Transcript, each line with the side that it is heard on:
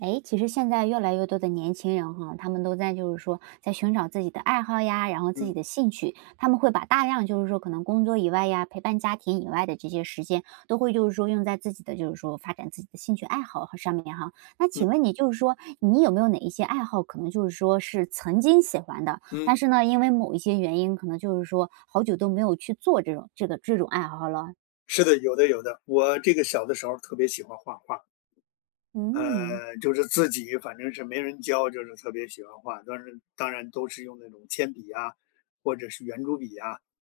right: 哎，其实现在越来越多的年轻人哈，他们都在就是说，在寻找自己的爱好呀，然后自己
left: 嗯。
right: 的兴趣，他们会把大量就是说可能工作以外呀，陪伴家庭以外的这些时间，都会就是说用在自己的就是说，发展自己的兴趣爱好和上面哈。那
left: 嗯。
right: 请问你就是说，你有没有哪一些爱好，可能就是说是曾经喜欢的？
left: 嗯。
right: 但是呢，因为某一些原因可能就是说，好久都没有去做这种这个这种爱好了？
left: 是的，有的有的。我这个小的时候特别喜欢画画儿。
right: 嗯。
left: 呃，就是自己反正是没人教就是特别喜欢画，但是当然都是用那种铅笔啊，或者是圆珠笔啊，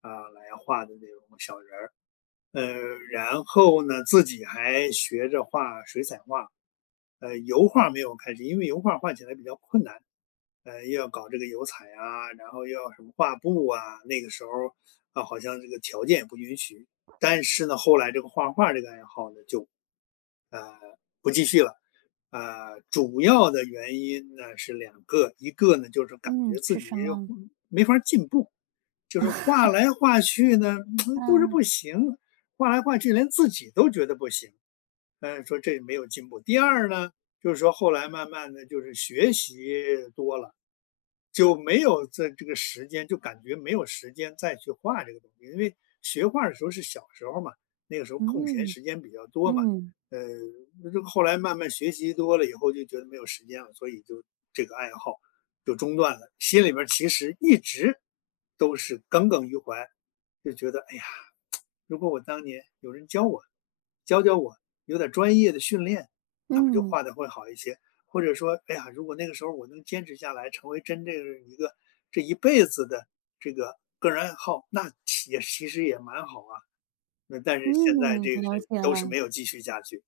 left: 啊，来画的那种小人儿。呃，然后呢自己还学着画水彩画。呃，油画儿没有开始，因为油画儿画起来比较困难，呃，又要搞这个油彩啊，然后又要什么画布啊，那个时候，啊，好像这个条件也不允许。但是呢，后来这个画画儿这个爱好呢就，呃，不继续了。啊，主要的原因呢是两个：一个呢，就是感
right: 嗯，
left: 觉自
right: 是
left: 己
right: 什
left: 有
right: 么？
left: 没法儿进步，就是画 来画去呢，不是
right: 嗯。
left: 不行，画来画去连自己都觉得不行，唉，说这没有进步；第二呢，就是说后来慢慢地就是学习多了，就没有在这个时间，就感觉没有时间再去画这个东西。因为学画儿的时候是小时候嘛，那个时候空闲
right: 嗯。
left: 时间比较多嘛，
right: 嗯。
left: 呃，那就后来慢慢学习多了以后就觉得没有时间了，所以就这个爱好就中断了。心里面儿其实一直都是耿耿于怀，就觉得，哎呀，如果我当年有人教我，教教我有点儿专业的训练，那不就
right: 嗯。
left: 画得会好一些。或者说，哎呀，如果那个时候我能坚持下来，成为真正的一个这一辈子的这个个人爱好，那其也其实也蛮好啊。那但是现在
right: 嗯，
left: 这个是
right: 了解
left: 都是
right: 了。
left: 没有继续下去。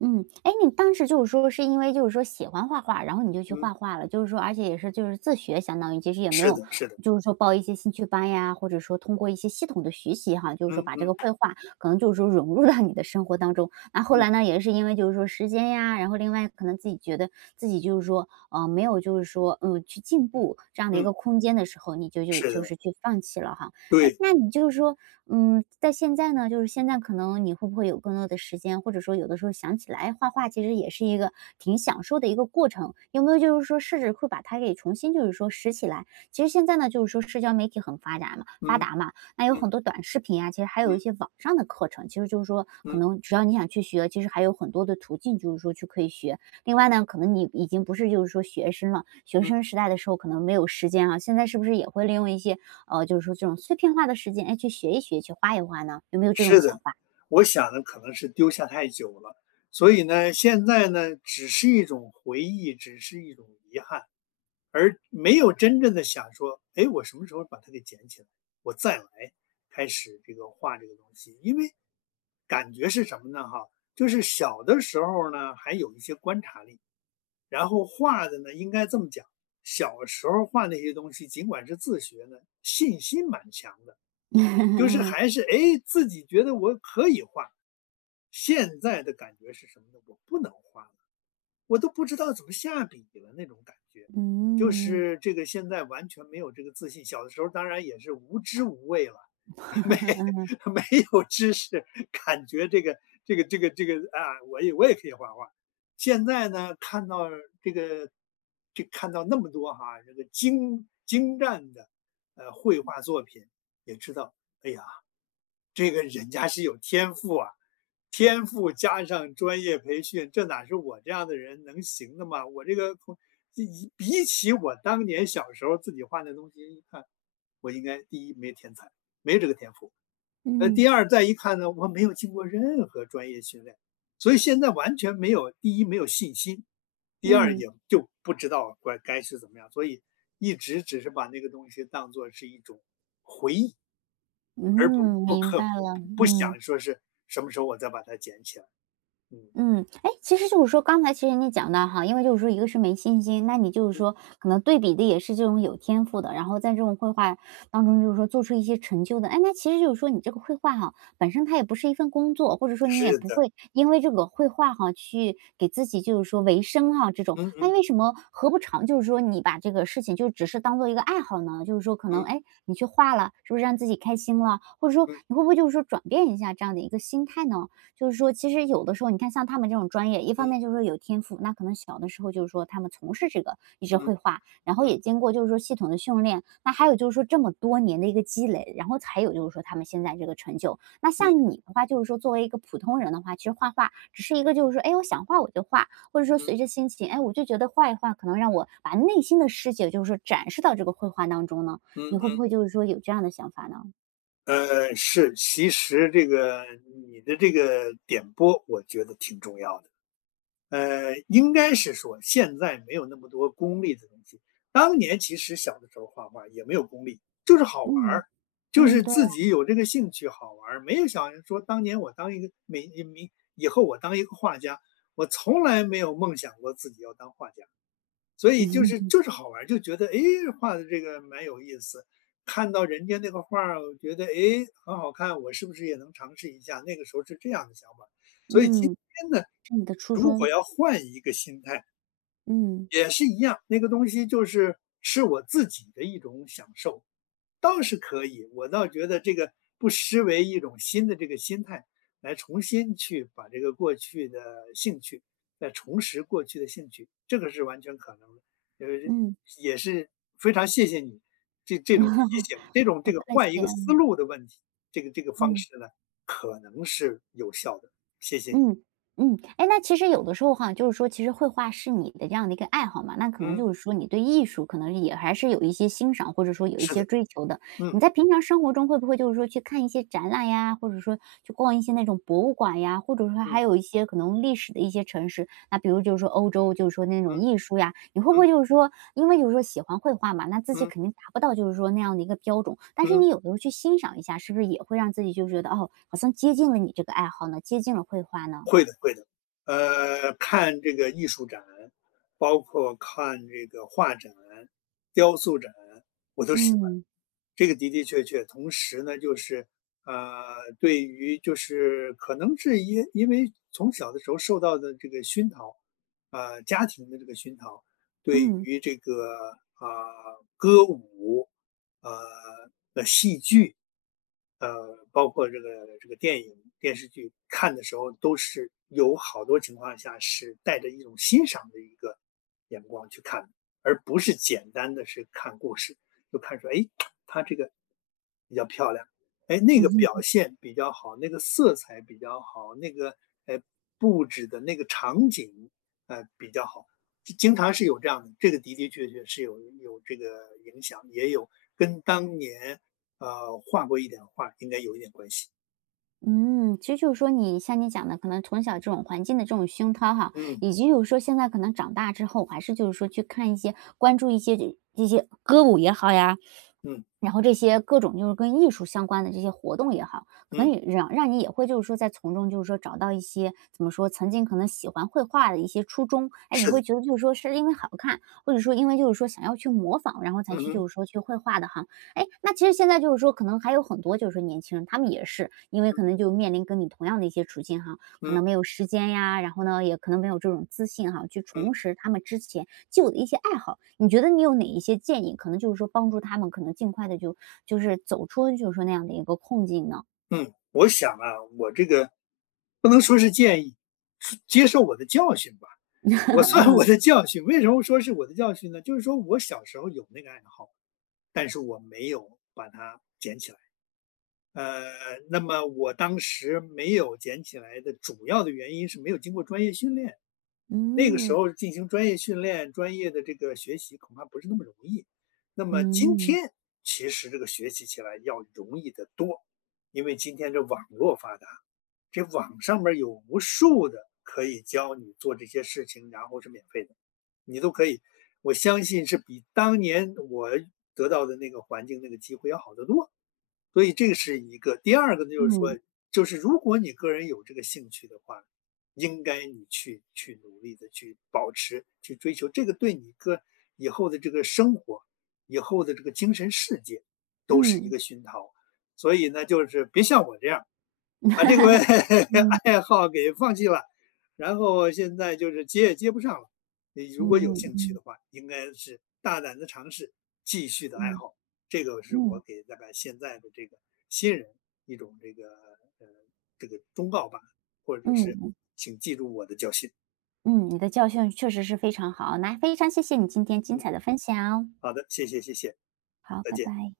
right: 嗯，哎，那你当时就是说是因为就是说喜欢画画，然后你就去
left: 嗯。
right: 画画了，就是说而且也是就是自学相当于，其实也没
left: 是
right: 有
left: 的是的。
right: 就是说报一些兴趣班呀，或者说通过一些系统的学习哈，就是
left: 嗯
right: 说把这个
left: 嗯。
right: 绘画，可能就是说融入到你的生活当中。那后
left: 嗯。
right: 来呢也是因为就是说时间呀，然后另外可能自己觉得，自己就是说，呃，没有就是说，嗯，去进步，这样的一
left: 嗯。
right: 个空间的时候，你就就
left: 是
right: 就
left: 的。
right: 是去放弃了哈。哎，
left: 对。
right: 那你就是说，嗯，在现在呢，就是现在可能你会不会有更多的时间？或者说有的时候想起来画画其实也是一个，挺享受的一个过程，有没有就是说试试会，把它给重新就是说拾起来？其实现在呢就是说社交媒体很发达嘛发
left: 嗯，
right: 达嘛，那有
left: 嗯。
right: 很多短视频啊，其实还有
left: 嗯。
right: 一些网上的课程，其实就是说，可
left: 嗯。
right: 能只要你想去学，其实还有很多的途径就是说去可以学。另外呢可能你已经不是就是说学生了，学
left: 嗯。
right: 生时代的时候可能没有时间啊，现在是不是也会利用一些，嗯，就是说这种碎片化的时间，哎，去学一学、去画一画呢？有没有这种
left: 是
right: 想
left: 的，
right: 法？
left: 我想呢可能是丢下太久了。所以呢，现在呢只是一种回忆，只是一种遗憾，而没有真正地想说，诶，我什么时候把它给捡起来，我再来，开始这个画这个东西。因为，感觉是什么呢哈？就是小的时候儿呢，还有一些观察力，然后画的呢应该这么讲，小时候儿画那些东西，尽管是自学的，信心蛮强的。就是
right: 嗯。
left: 还是，诶，自己觉得我可以画。现在的感觉是什么呢？我不能画了，我都不知道怎么下笔了那种感觉。就
right: 嗯。
left: 是这个现在完全没有这个自信，小的时候当然也是无知无畏了。没
right: 嗯。
left: 没有知识，感觉这个这个这个这个，啊，我也我也可以画画。现在呢看到这个就看到那么多哈，这个精精湛的，呃，绘画作品，也知道，哎呀，这个人家是有天赋啊，天赋加上专业培训，这哪是我这样的人能行的吗？我这个空一一比起我当年小时候自己画的东西一看，我应该第一没天才，没这个天赋。呃，
right: 嗯。
left: 第二再一看呢，我没有经过任何专业训练，所以现在完全没有第一没有信心，第二
right: 嗯。
left: 也就不知道乖该是怎么样，所以一直只是把那个东西当作是一种回忆。而不
right: 嗯，
left: 不
right: 明
left: 刻
right: 白
left: 不
right: 了，
left: 不不
right: 嗯。
left: 想说是什么时候我再把它捡起来。嗯。
right: 嗯，哎，其实就是说，刚才其实你也讲的哈，因为就是说一个是没信心，那你就是
left: 嗯。
right: 说，可能对比的也是这种有天赋的，然后在这种绘画当中，就是说做出一些成就的。哎，那其实就是说你这个绘画哈，本身它也不是一份工作，或者说你也
left: 是
right: 不
left: 的。
right: 会，因为这个绘画哈，去给自己就是说维生啊这种。
left: 嗯
right: 那
left: 嗯。
right: 为什么何不尝就是说你把这个事情就只是当做一个爱好呢？就是说可能，
left: 嗯。
right: 哎，你去画了，是不是让自己开心了？或者说，
left: 嗯。
right: 你会不会就是说转变一下这样的一个心态呢？就是说其实有的时候你看像他们这种专业，一方
left: 嗯。
right: 面就是说有天赋，那可能小的时候就是说他们从事这个，一直
left: 嗯，
right: 绘画，然后
left: 嗯。
right: 也经过就是说系统的训练，那还有就是说这么多年的一个积累，然后才有就是说他们现在这个成就。那
left: 嗯。
right: 像你的话，就是说作为一个普通人的话，其实画画，只是一个就是说，哎，我想画我就画，或者说
left: 嗯。
right: 随着心情，哎，我就觉得画一画可能让我把内心的世界就是说展示到这个绘画当中呢？
left: 嗯
right: 你会
left: 嗯。
right: 不会就是说有这样的想法呢？
left: 嗯，是，其实这个你的这个点拨我觉得挺重要的。呃，应该是说现在没有那么多功利的东西，当年其实小的时候画画儿也没有功利，就是好玩
right: 嗯，
left: 儿，就
right: 嗯。
left: 是
right: 对
left: 自
right: 啊。
left: 己有这个兴趣好玩儿，没有想着说当年我当一个 [unintelligible] 以后我当一个画家。我从来没有梦想过自己要当画家。所以就是 就是好玩儿，就觉得，哎，画的这个蛮有意思，看到人家那个画儿，我觉得，哎，很好看，我是不是也能尝试一下？那个时候是这样的想法。所以今
right: 嗯，
left: 天呢，
right: 是你的初
left: 如果
right: 衷。
left: 要换一个心态
right: 嗯。
left: 也是一样，那个东西就是是我自己的一种享受。倒是可以，我倒觉得这个，不失为一种新的这个心态，来重新去把这个过去的兴趣来重拾过去的兴趣，这个是完全可能的。呃，
right: 嗯。
left: 也是，非常谢谢你，这这种提醒，这 种
right: 不
left: 这个
right: 客
left: 换一
right: 气。
left: 个思
right: 嗯。
left: 路的问题，这个这个方
right: 嗯。
left: 式呢，可能是有效的，谢谢你。
right: 嗯嗯。哎，那其实有的时候哈，就是说其实绘画是你的这样的一个爱好嘛，那可能
left: 嗯。
right: 就是说你对艺术可能是也还是有一些欣赏，或者说有一
left: 是
right: 些
left: 的。
right: 追求的。你
left: 嗯。
right: 在平常生活中会不会就是说去看一些展览呀？或者说，去逛一些那种博物馆呀？或者说
left: 嗯。
right: 还有一些可能历史的一些城市，那比如就是说欧洲就是说那种
left: 嗯。
right: 艺术呀？你会不
left: 嗯。
right: 会就是说因为就是说喜欢绘画嘛，那自己
left: 嗯。
right: 肯定达不到就是说那样的一个标准，但是
left: 嗯。
right: 你有时候去欣赏一下，是不是也会让自己就是觉得，哦，好像接近了你这个爱好呢？接近了绘画呢？
left: 会的会的。呃，看这个艺术展，包括看这个画展，雕塑展、我都喜欢。
right: 嗯。
left: 这个的的确确，同时呢，就是，呃，对于就是可能是因因为从小的时候受到的这个熏陶，啊，家庭的这个熏陶，对
right: 嗯。
left: 于这个，啊，歌舞，啊，呃，戏剧，呃，包括这个这个电影，电视剧，看的时候都是有好多情况下是带着一种欣赏的一个眼光去看的，而不是简单的是看故事。就看说，哎，它这个比较漂亮，哎，那个表 现比较好；那个色彩比较好，那个，哎，布置的那个场景，呃，比较好，就经常是有这样的，这个的的确确是有有这个影响，也有跟当年，呃，画过一点画儿应该有一点关系。
right: 嗯，其实就是说你，像你讲的，可能从小这种环境的这种熏陶哈，
left: 嗯。
right: 以及就是说现在可能长大之后，还是就是说去看一些，关注一些这这些歌舞也好呀，
left: 嗯。
right: 然后这些各种就是跟艺术相关的这些活动也好，可
left: 嗯。
right: 能也壤让你也会就是说在从中就是说找到一些，怎么说？曾经可能喜欢绘画的一些初衷。诶，你
left: 是的。
right: 会觉得，就是说是因为好看，或者说因为，就是说想要去模仿，然后才
left: 嗯
right: 去
left: 哼。
right: 就是说去绘画的哈。诶，那其实现在就是说可能还有很多，就是说年轻人，他们也是，因为可
left: 嗯。
right: 能就面临跟你同样的一些处境哈，可
left: 嗯。
right: 能没有时间呀，然后呢也可能没有这种自信哈，去
left: 嗯。
right: 重拾他们之前旧的一些爱好。你觉得你有哪一些建议，可能就是说帮助他们可能尽快地就就是走出就是说那样的一个困境呢？
left: 嗯，我想啊，我这个不能说是建议，是接受我的教训吧。我算我
right: 嗯。
left: 的教训，为什么说是我的教训呢？就是说我小时候有那个爱好，但是我没有把它捡起来。呃，那么我当时没有捡起来的主要的原因是没有经过专业训练，那个时
right: 嗯。
left: 候进行专业训练，专业的这个学习恐怕不是那么容易。那么今
right: 嗯。
left: 天，其实这个学习起来要容易得多。因为今天这网络发达，这网上面儿有无数的可以教你做这些事情，然后是免费的，你都可以我相信是比当年我得到的那个环境、那个机会要好得多。所以这个是一个，第二个呢就是说，
right: 嗯。
left: 就是如果你个人有这个兴趣的话，应该你去去努力地去保持、去追求，这个对你个以后的这个生活，以后的这个精神世界都是一
right: 嗯。
left: 个熏陶。所以呢，就是别像我这样，把这个
right: 嗯。
left: 爱好给放弃了，然后现在就是接也接不上了。你如
right: 嗯
left: 果有
right: 嗯
left: 兴趣
right: 嗯。
left: 的话应该是“大胆地尝试，继续地爱
right: 嗯。
left: 好”，这个是我
right: 嗯。
left: 给大概现在的这个新人，一种这个呃，这个忠告吧，或者
right: 嗯
left: 是，
right: 嗯。
left: 请记住我的教训。
right: 嗯，你的教训确实是非常好，那非常谢谢你今天精
left: 嗯，
right: 彩的分享。
left: 好的，谢谢谢谢，
right: 好，
left: 再
right: 拜
left: 见。
right: 拜。